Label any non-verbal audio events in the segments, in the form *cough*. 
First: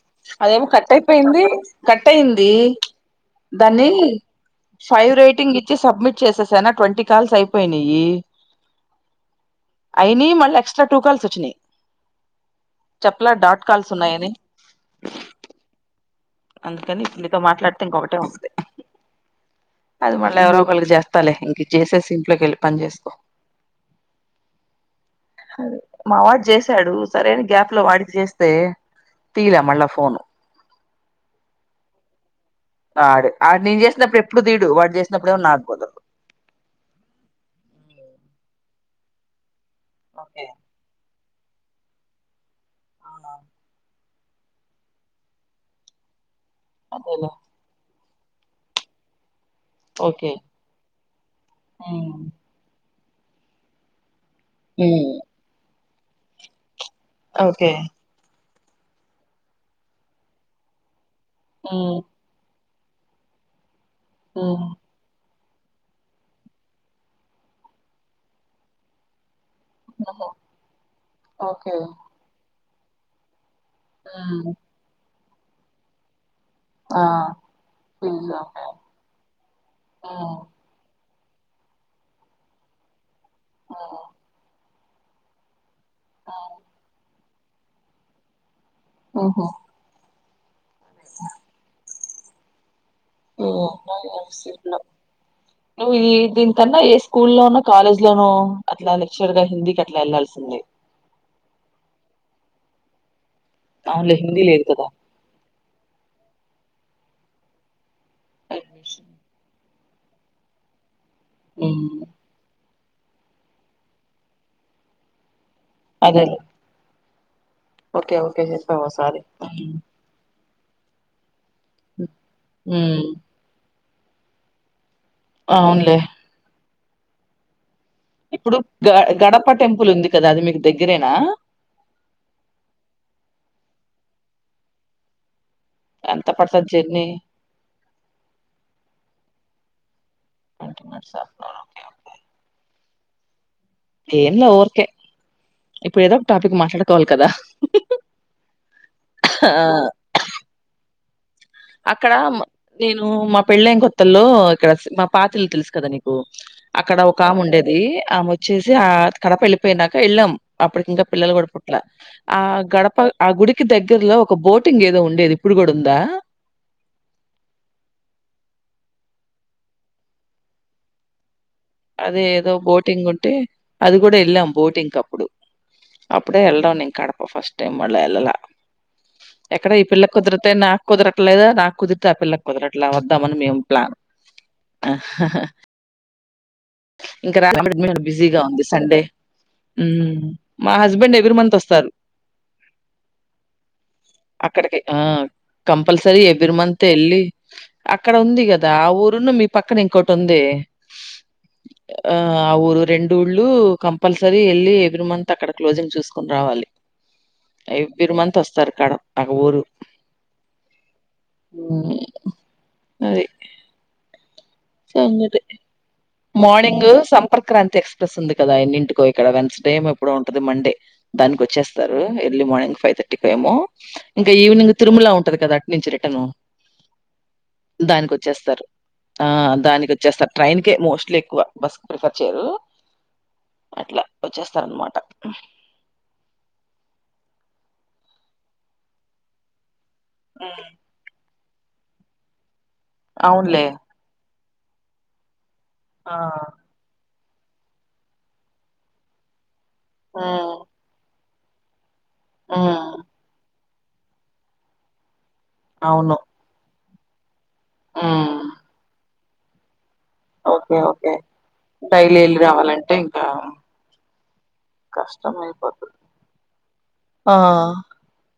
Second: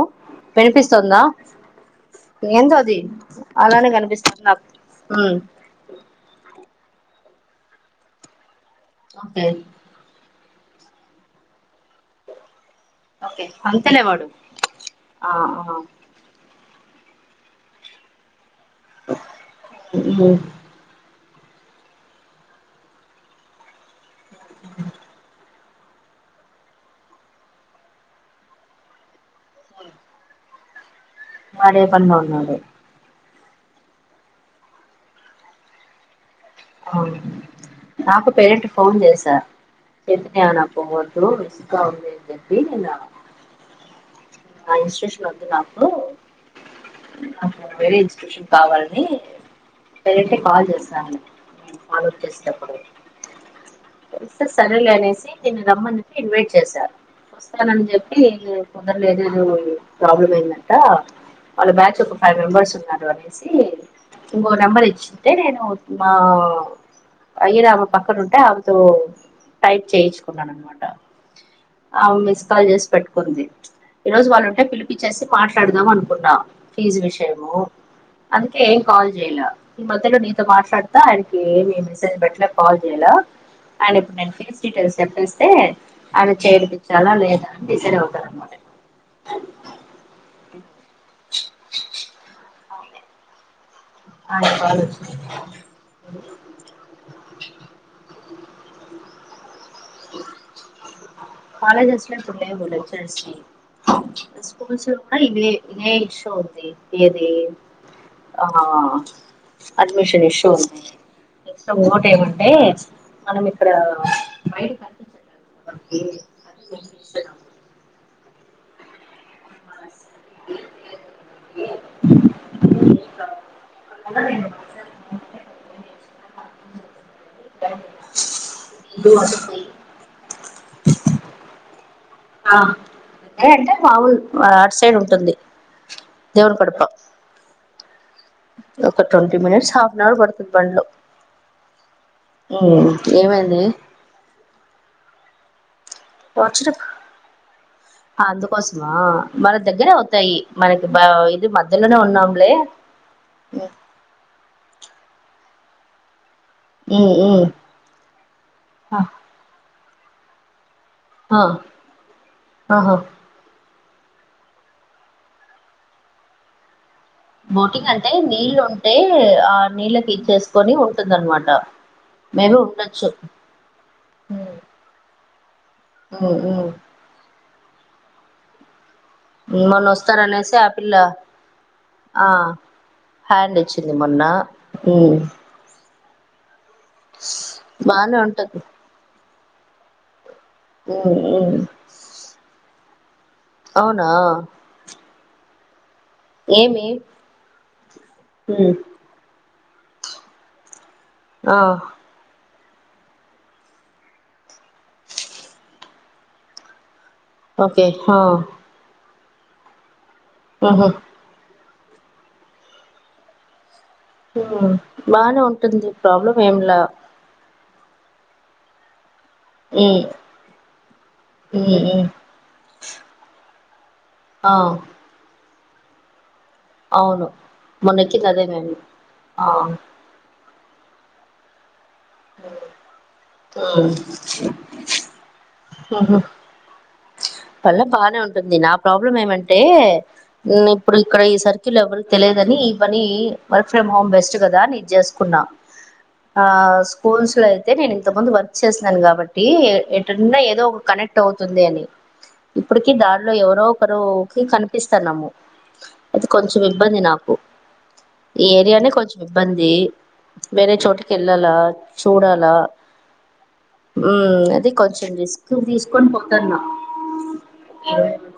ఒ అదేమో కట్ అయిపోయింది కట్ అయింది ఏందో అది అలానే దాన్ని కనిపిస్తుంది నాకు ఫైవ్ ఉమ్ రేటింగ్ ఇచ్చి సబ్మిట్ చేసేసానా ట్వంటీ కాల్స్ అయిపోయినాయి ఓకే అయినా మళ్ళ ఎక్స్ట్రా టూ కాల్స్ వచ్చినయి చెప్పలా డాట్ కాల్స్ ఉన్నాయని ఆహా అందుకని ఇప్పుడు నీతో మాట్లాడితే ఇంకొటే ఉంటంది అది ఉమ్ మళ్ళీ ఎవరో ఒకరికి చేస్త తలే ఇంక చేసేసి ఇంట్లోకి వెళ్ళి పని చేేసుకో *inaudible* అదే మావాడు చేసాడు సరై అని గ్యాప్ లో వాడికి చేస్తే తీలా మళ్ళ ఫోను వాడే పనిలో ఉన్నాడో ఆడు ఆడ్ నేను చేసినప్పుడు ఎప్పుడు తీడు వాడు చేసినప్పుడేమో నాకుదరదు ఆ నాకు పేరెంట్ ఫోన్ చేసా ఓకే చేపినాను పోవద్ అపుడు విసుగ్గా ఉందని చెపి నేను ఆ ఇన్స్టిట్యూషన్ వదు నాకు అదేలే అ వేరే ఇన్స్టిట్యూషన్ కావాలని పెరంట్ ఓకే కి కాల్ చేసను ఫాలో చేస్ టప్పుడు ఏళ్తే సరేలే అనేసి నిను రమ్మని కి ఇన్వైట్ చేశా ఓకే వస్తానని చెప్పి నేను తొందరల ఏదేదో ప్రాబ్లమ్ అయిందంట వాళ్ళ బ్యాచ్ ఒక ఫైవ్ మెంబెర్స్ ఉ నారు అనేసి ఇంకో నెంబర్ ఇచ్చింటే నేను మా ఆ అయ్యిరామ పక్కన ఉంటే ఆమెతో టైప్ ఆహా! చేయించుకున్నాను అనమాట ఓకే. ఆ మిస్ కాల్ చేసి పెట్టుకుంది ఈ రోజు వాళ్ళు హ్మ్. ఉంటే పిలిపిచ్చేసి మాట్లాడదాం అనుకున్న ఫీస్ ఆ! విషయము పిజ్జా అందుకే మ్యాన్. ఏం కాల్ చేయలా ఈ మధ్యలో హ్మ్. నీతో మాట్లాడ్ ఆయనకి ఏమీ మెసేజ్ బెట్టల కాల్ చేయాల ఆయన హ్మ్. ఇప్పుడు నేను ఫీస్ డీటెయిల్స్ చెప్పేస్తే అలా చేర్పించాలా లేదా అని డిసైడ్ అవుతారు అనమాట ఓహో అా ఓ ఆయన కాల్ వచ్చింది నువ్వు ఈ దీనికన్నా ఏ స్కూల్ లోనో కాలేజ్ లోనో అట్లా లెక్చర్ గా హిందీకి అట్లా వెళ్లాల్సింది కాలేజెస్ లు అంటు లేవు లెక్చరర్స్ కి అవునులే హిందీ ఈ లేదు కదా! స్కూల్స్ లో కూడా ఇదే ఇదే ఇష్ *unintelligible* ఏది ఆ అడ్మిషన్. అడ్మిషన్ ఇష్యూ ఉంది ఎంత హ్మ్. ఓట్ ఏమంటే మనం ఇక్కడ పైన కనిపించట్లేదా ఓకే అదేలే. ఓకే ఓకే చెప్ప ఓసారి ఉ ఊ అలా నేను బజార్ *unintelligible* అవునులే ఇప్పుడు గ గడప టెంపుల్ ఇస్తున్నాను ఉంది కదా అది మీకు దగ్గరేనా దగ్గర అంటే మాములు అటు సైడ్ ఉంటుంది ఎంత దేవుని పడతది కడప జర్నీ ఒక twenty minutes half an hour పడుతది బండ్లో మినిట్సా? ఏమైంది ఏం లే ఊర్కే ఇప్పుడు ఏదో ఒక టాపిక్ వచ్చినప్పుడు మాట్లాడుకోవాలి కదా అందుకోసమా మన ఆ! దగ్గరే అవుతాయి మనకి బా ఇ అక్కడ నేను మా పెళ్ళం కొత్తల్లో ఇక్కడ మా పాత ఇల్లు తెలుసు కదా నీకు అక్కడ ఉమ్ ఒక ఆమె ఉమ్ ఉండేది ఆమె వచ్చేసి ఆ కడప వెళ్ళిపోయినాక వెళ్ళాం అప్పటికి ఇంకా పిల్లలు ఆ కూడా పుట్ల ఆ ఆహా గడప ఆ గుడికి దగ్గి గేర్ లో ఒక బోటింగ్ ఏదో ఉండేది ఇప్పుడు కూడా ఉందా బోటింగ్ అంటే నీళ్ళు ఉంటే ఆ నీళ్ళకి ఇచ్చేసుకొని ఉంటుంది అనమాట అదే ఏదో బోటింగ్ ఉంటే అది కూడా వెళ్ళాం బోటింగ్ అప్పుడు ఉమ్ అప్పుడే ఉమ్ వెళ్లడం కడప ఫస్ట్ టైమ్ మల్ల ఎల్లలా ఎక్కడ మొన్న ఈ పిల్లలకు కుదిరితే వస్తారనేసి ఆ నాకు పిల్ల కుదరట్లేదా నాకు కుదిరితే ఆ పిల్లలకు కుదరట్లే వద్దామని హ్యాండ్ మేము ఇచ్చింది ప్లాన్ మొన్న ఆ ఉమ్ ఇంకా రా బానే బిజీగా ఉంటది ఉంది సండే మా husband um every month um వస్తారు అవునా అక్కడికి ఆ కం పల్సరీ ఎవరిమంత ఏమి వెళ్ళి అక్కడ ఉంది కదా ఉమ్ ఆ ఊరున్న మీ పక్కన ఇంకోటి ఉంది ఆ ఆ ఊరు రెండు ఊళ్ళలు కంపల్సరీ వెళ్ళి ఎవ్రీ మంత్ అక్కడ క్లోజింగ్ చూసుకుని రావాలి ఓకే ఎవరీ ఆ మంత్ వస్తారు కడప్ ఆ గ ఊరు ఉహు ఉ అది ఉ బానే సంగతి. ఉంటుంది ప్రాబ్లం ఏంలా మార్నింగ్ సంపర్క్రాంతి ఎక్స్ప్రెస్ ఉంది కదా ఆయన్ని ఇంటికో ఇక్కడ వెన్స్డేమో హ్మ్ ఎప్పుడో ఉంటది మండే దానికి హ్మ్ వచ్చేస్తారు హ్మ్ ఎర్లీ మార్నింగ్ ఫైవ్ థర్టీకి ఏమో ఇంకా ఆ ఈవినింగ్ తిరుమల ఉంటుది కదా అటు నుంచి రిటర్న్ అవును మొన్నెక్కింది అదే దానికిొచ్చేస్తారు మేము ఆ దానికి వచ్చేస్తారు ట్రైన్ కే మోస్ట్లీ ఎక్కువ బస్ ప్రిఫర్ చేయరు హ్మ్ అట్లా వచ్చేస్తారన్నమాట ఉహు ల్ బానే ఉంటుంది నా ప్రాబ్లం ఏమంటే హ్మ్. ఇప్పుడు ఇక్కడ ఈ సరి కిల్ వరు తెలియదని ఈ పని అవునులే. వర్క్ ఫ్రమ్ హోమ్ బెస్ట్ కదా అని ఇది చేసుకున్నా ఆ స్కూల్స్ లో అయితే నేను ఇంత ముందు వర్క్ చేసిన్నాను కాబట్టి ఎటున్నా హ్మ్. ఏదో ఒక కనెక్ట్ అవుతుంది అని ఇప్పడుకి హ్మ్. దరీలో ఎవరో ఒకరుకి కనిపిస్తాన్నాము అవును. అది కొంచెం ఇబ్బంది నాకు హ్మ్. ఈ ఏరియానే కొంచెం ఇబ్బంది వేరే ఓకే. చోటుకి ఓకే. వెళ్ళాలా డైలీ ఎళ్లి చూడాల రావాలంటే ఇంకా ఉ అది కొంచెం రిస్క్ కష్టమైపోతది. తీసుకొని పోతన్న ఆ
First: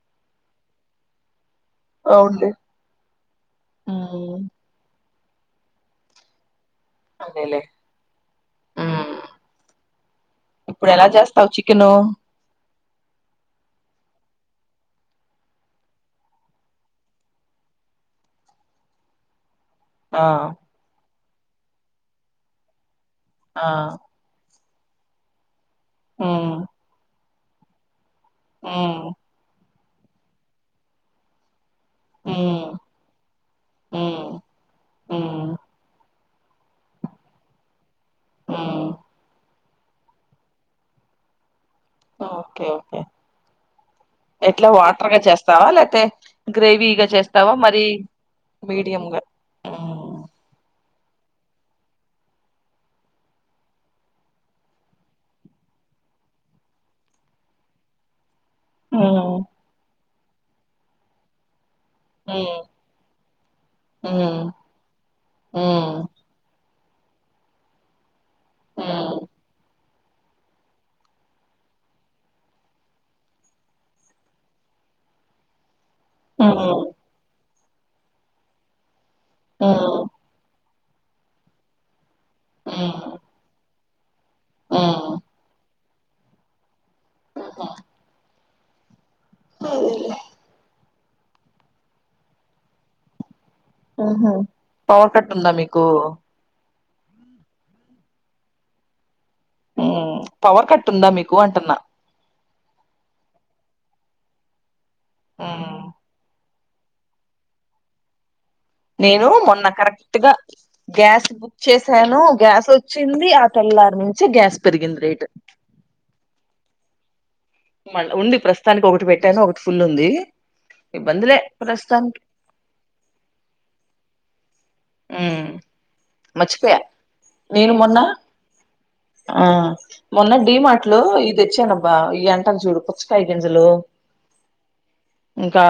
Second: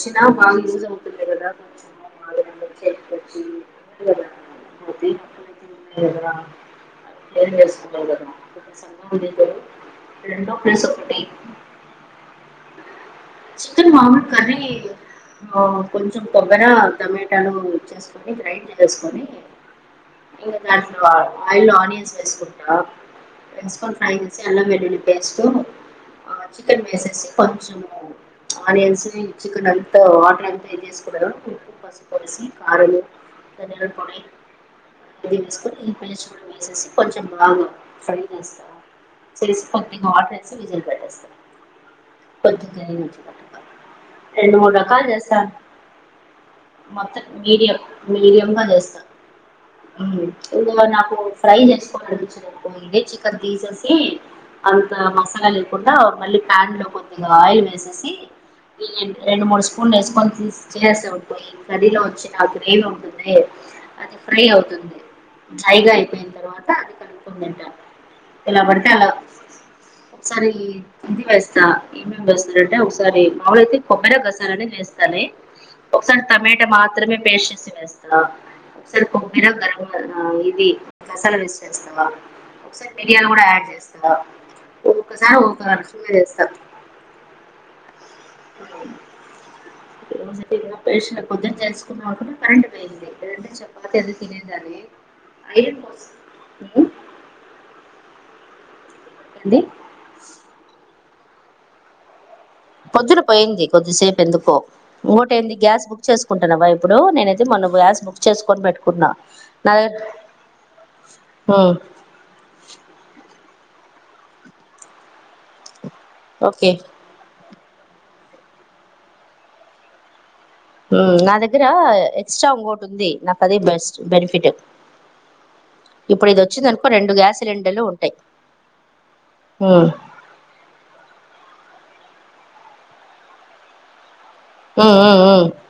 చిన బాగా యూజ్ అవుతుంది కదా అవునులే. ఇట్లొచ్చి ఇంగమా హ్మ్. అది నేనింగా డియర్ అదేలే. చేసుకుంటా హ్మ్. పోతున్న ఇద్దరూ రండో ప్లేస్ ఒకటి ఓ చికెన్ మామూలు కర్రీ ఏయిదు ఆ కొంచెం కొబ్బెర టమేటాను ఇచ్చేసుకొని గ్రైండ్ చేసుకొని ఆ! ఇంకా దాంట్లో ఆయిల్ లో ఆనియన్స్ వేసుకుంటా ఆ! వేసుకొని ఫ్రై సే అల్లం వెల్లుల్లి పేస్టు ఆ హ్మ్. చికెన్ వేసేసి కొంచము హ్మ్. ఆనియన్స్ ని చికన్ అంత వాటర్ అంత ఇది వేసేసుకున్నారు పసుపు పొడి వేసి హ్మ్. కారము ధనియాల పొడి హ్మ్. హ్మ్. వేయించుకొని ఈ పేస్ట్ వేసేసి కొంచం బాగా సైన్ ఏస్తా హ్మ్. కొద్దిగా వాటర్ వేసి విజిల్ పెట్టేస్తా ఓకే కొద్దిగా ఓకే రెండు ఎట్లా మూడు రకాలు వాటర్ గా చేస్తాను చేస్తావా లేపోతే గ్రేవీగా మొత్తం చేస్తావా మీడియం మరి మీడియం గ ఏదో నాకు ఫ్రై చేసుకోనిడిపించు ఇదే చికెన్ తీసేసి అంత మసాలా లేకుండా మళ్ళీ ప పాన్ లో కొద్దిగా ఆయిల్ వేసే ఉమ్ రెండు మూడు స్పూన్లు వేసుకొని తీసి చేసే ఉయి కర్రీ లో వచ్చి నా ఉమ్ గ్రేవీ ఉంటుంది అది ఫ్రై అవుతుంది డ్రైగా ఉమ్ అయిపోయిన తర్వాత అది అనుకుందంట ఇలా పడితే అలా ఉమ్ ఒకసారి ఇది వేస్తా ఏమేం వేస్తారంటే మామూలైతే కొబ్బర గసాలనదేస్తాను ఒకసారి ఉమ్ టమాటా మాత్రమే పేస్ట్ చేసి యేస్తా ఒకసారి కొబ్బిర గర ఉమ్ ఇది గసాలు వేస్ చేస్తావా ఒకసారి మిరియాలు గూడా యాడ్ జేస్తా ఉమ్ ఒక్కసారి ఒక్క రకంగా చేస్తా ఆహ పేష కొద్ది చేసుకున్నాండా కరెంట్ పోయింది క పాత ఎంత ఉహు తినందాలే పవర్ కట్ ఉందా అ మీకు ఏంది ఊ పవర్ కట్టు ఉందా మీకు అంటున్నా పొద్దున పోయింది కొద్దిసేపు ఎందుకో ఇంకోటి ఏంది ఉమ్ గ్యాస్ బుక్ చేసుకుంటా న్నావ ఇప్పుడు నేనైతే మొన గ్యాస్ బుక్ చేసుకు నేను మొన్న కరెక్ట్గా గ్యాస్ బుక్ ఉమ్ చేసాను గ్యాస్ వచ్చింది తెల్లరు నుంచే గ్యాస్ పెరిగింది రేట్ ఓకే మళ్ ఉంది ప్రస్తుతానికి ఒకటి పెట్టాను ఒకటి ఫుల్ ఉంది నా ఇబ్బందిలే దగ్గర ప్రస్తుతానికి ఎక్స్ట్రా ఇంగోటుంది నాకు అది బెస్ట్ బెనిఫిట్ ఉమ్ మర్చిపోయా ఇప్పుడిదోచ్చిందనుకో రెండు గ్యాస్ నేను సిలిండర్లు మొన్న ఉంటాయి ఆ ఉమ్ మొన్న డి మార్ట్ లో ఇది వచ్చేన బా ఇ అంటను చూడు పుచ్చకాయ గింజలు ఉ ఇంకా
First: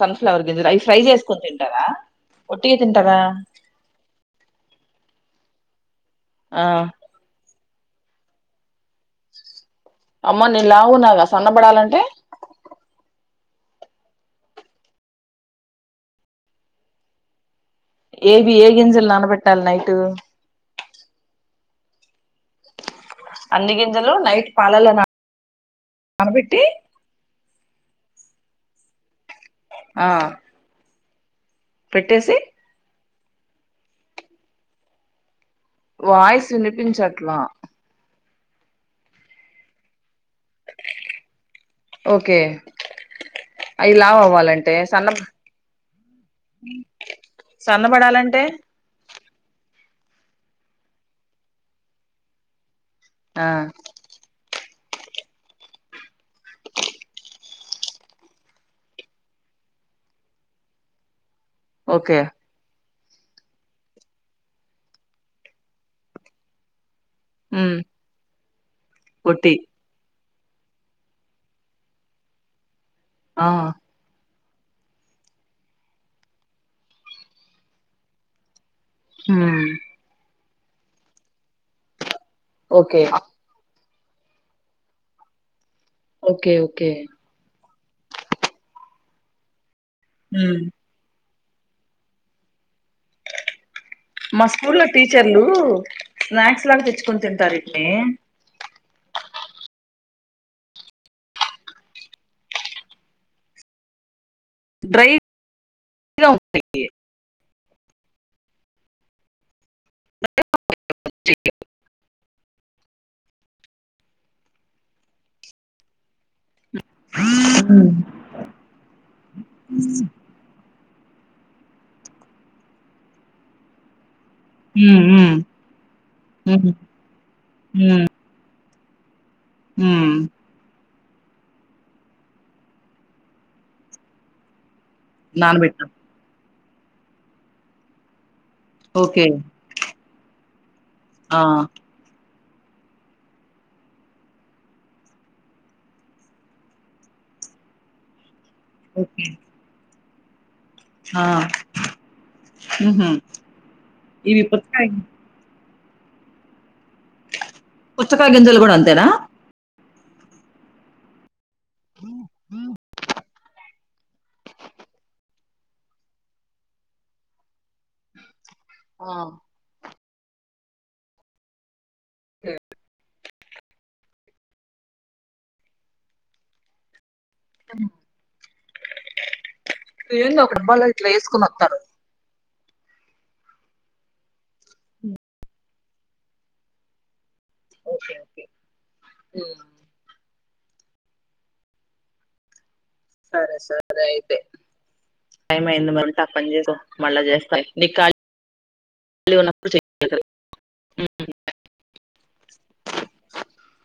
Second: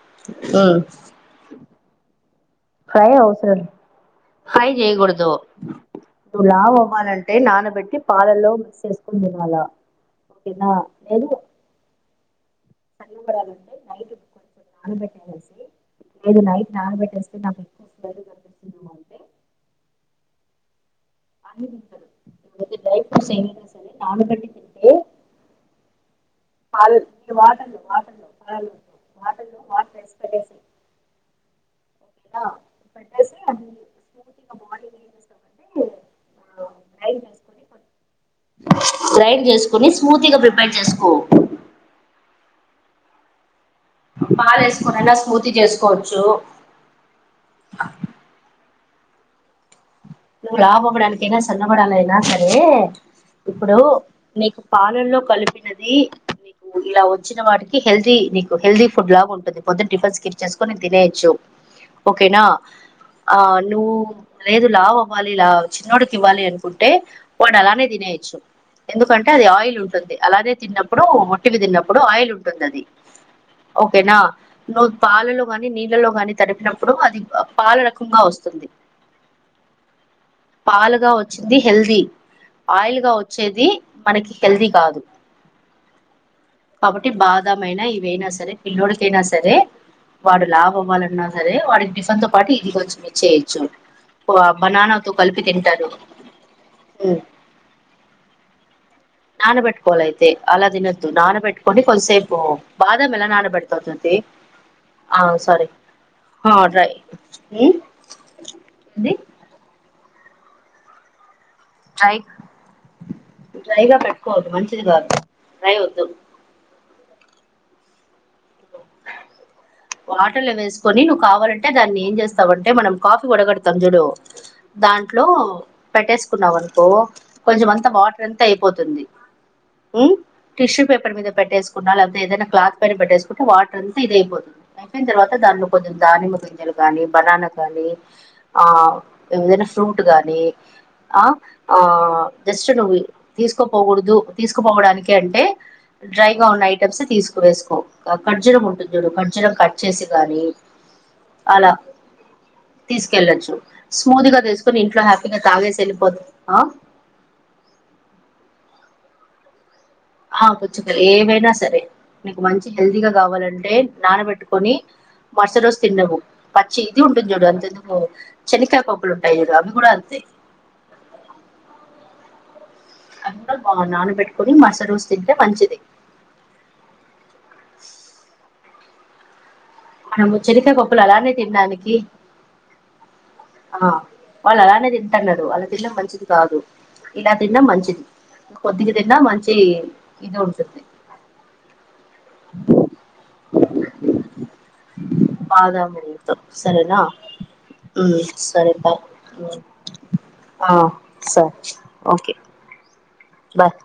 సన్ఫ్లవర్ ఉమ్ గింజలవి ఫ్రై చేసుకొని తింటారా ఒట్టిగా ఫ్రై తింటారా ఫ్రై జేయకూడదు నువ్వు ఆ లావవ్వాలంటే నాన బెట్ పాలలో మిక్స్ చేసుకుని తినాలా అమ్మ నే ఓకేనా లావు ఉన్నాగా సన్నపడాలంటే సన్నబాడాలంటే నైట్ నానబెట్టిసి మీరు నైట్ నానబెట్టేస్తి ఏవి ఏ గింజలు నానబెట్టాలి నైట్ అఐ ఇ దడై అన్ని సరే గింజలు నాలుగు కటి నైట్ తింటే పాలలో నానబెట్టి *inaudible* వాటర్ ఆ వేసి పెట్టేసి పెట్టేసి ఓకేనా పెట్టేసి అది *unintelligible* వాయిసు గ్రైండ్ వినిపించట్లా చేసుకొని గ్రైండ్ చేసుకొని స్మూతీగా ప్రిపేర్ చేసుకో ఓకే అయి లావు పాలు అవ్వాలంటే సన్న వేసుకొనైనా స్మూతీ చేసుకోవచ్చు సన్న పడాలంటే లావు అవ్వడానికైనా సన్నబడాలయినా సరే ఆ ఇప్పుడు నీకు పాలలో కలిపినది ఇలా వచ్చిన వాటికి హెల్దీ నీకు హెల్దీ ఫుడ్ లాగా ఉంటుంది పొద్దున టిఫిన్స్ స్కిప్ చేసుకుని ఇది తినేయచ్చు ఓకే ఓకేనా ఆ నువ్వు లేదు లావు వ్వాలి లా చిన్నోడుకి ఇవ్వాలి అనుకుంటే పోనీ ఉమ్ అలానే తినేయచ్చు ఎందుకంటే అది ఒట్టి ఆయిల్ ఉంటుంది అలానే తిన్నప్పుడు, ఓట్టివి తిన్నప్పుడు ఆయిల్ ఉంటుంది అది ఆ ఓకేనా. నువ్వు పాలలో గాని నీళ్ళలో గాని తడిపినప్పుడు, అది పాల రకంగా వస్తుంది. మ్ పాలుగా వచ్చింది హెల్దీ. ఓకే ఆయిల్గా వచ్చేది మనకి హెల్తీ కాదు. ఓకే ఓకే అవయినా ఇవయినా సరే పిల్లోడికైనా సరే వాడు మ్మ్ లావు అవ్వాలన్నా సరే వాడికి టిఫన్ తో పాటు ఇది కొంచెం ఇచ్చేయొచ్చు. స్కూలో బనానాతో టీచర్లు కలిపి తింటారు స్నాక్స్ లాగా తెచ్చుకుని తింటారు ఈట్ని. నానబెట్టి పోల అయితే అలా తినొచ్చు. నానబెట్టుకొని కొద్దిసేపు బాదం ఎలా నానబెడుతావు. డ్రై ఆ సరే గా ఆ అట్లాగే ఊ ఏంది *unintelligible* డ్రై డ్రైగా పెట్టుకోవద్దు మంచిది కాదు డ్రై వద్దు *inaudible* వాటర్లో వేసుకొని, నువ్వు కావాలంటే దాన్ని ఏం చేస్తావంటే మనం కాఫీ వడగడతాం చూడు దాంట్లో మ్మ్ పెట్టేసుకున్నావు మ్మ్ అనుకో కొంచెం అంతా మ్మ్ వాటర్ అంత అయి పోతుంది ఊ మ్మ్ టిష్యూ పేపర్ మీద పెట్టేసుకున్నా లేకపోతే ఏదైనా క్లాత్ పైన పెట్టేసుకుంటే వాటర్ అంత ఇది అయిపోతుంది. అయిపోయిన తర్వాత దానిలో నానబెట్టాం కొంచెం దానిమ్మ గింజలు గాని, బనానా గాని ఆ ఓకే ఏదైనా ఫ్రూట్ గాని అ ఆ జస్ట్ నువ్వు తీసుకోపోకూడదు తీసుకుపోవడానికి అంటే డ్రైగా ఉన్న ఐటమ్స్ తీసుకువె సుకో ఖర్జూరం ఉంటుంది చూడు ఓకే ఖర్జూరం కట్ చేసి గాని ఆ అలా మ్హూ తీసుకెళ్ళొచ్చు. స్మూది గా ఇవి తీసుకుని పుచ్చకాయ ఇంట్లో హ్యాపీగా తాగేసి వెళ్ళిపోతుంది. పుచ్చకాయ గింజలు కూడా అంతేనా ఆ పుచ్చుకలు ఏవైనా సరే నాకు మంచి హెల్దీగా కావాలంటే. అంటే నానబెట్టుకొని మరుసటి రోజు తినలేవు పచ్చి ఇది ఉంటుంది చూడు అంతెందుకు. చెనకాయ ఆ పప్పులు ఉంటాయి అవి కూడా అంతే. ఉ అది నాన పెట్కోని మరుసటి రోజు తింటే మంచిది. ధన్వా *unintelligible* చెనికాయ పప్పులు ఇట్లా అలానే వేసుకుని వత్తారు తిండానికి. ఆ వాళ్ళు అలానే తింటన్నారు అలా తినడం మంచిది కాదు. ఇలా తిన్నా మంచిది ఓకే ఓకే కొద్దిగా తిన్నా మంచి మ్మ్ ఇది ఉంది. *inaudible* సరే సరే అయితే టైం అయింది బాదాం మరి ఉంటా. పని చేసి వస్తా సరేనా మళ్ళా చేస్తా నీ ఉమ్ ఖాళీన్నప్పుడు చేయ్ ఊ సరే, ఓకే. *inaudible* బై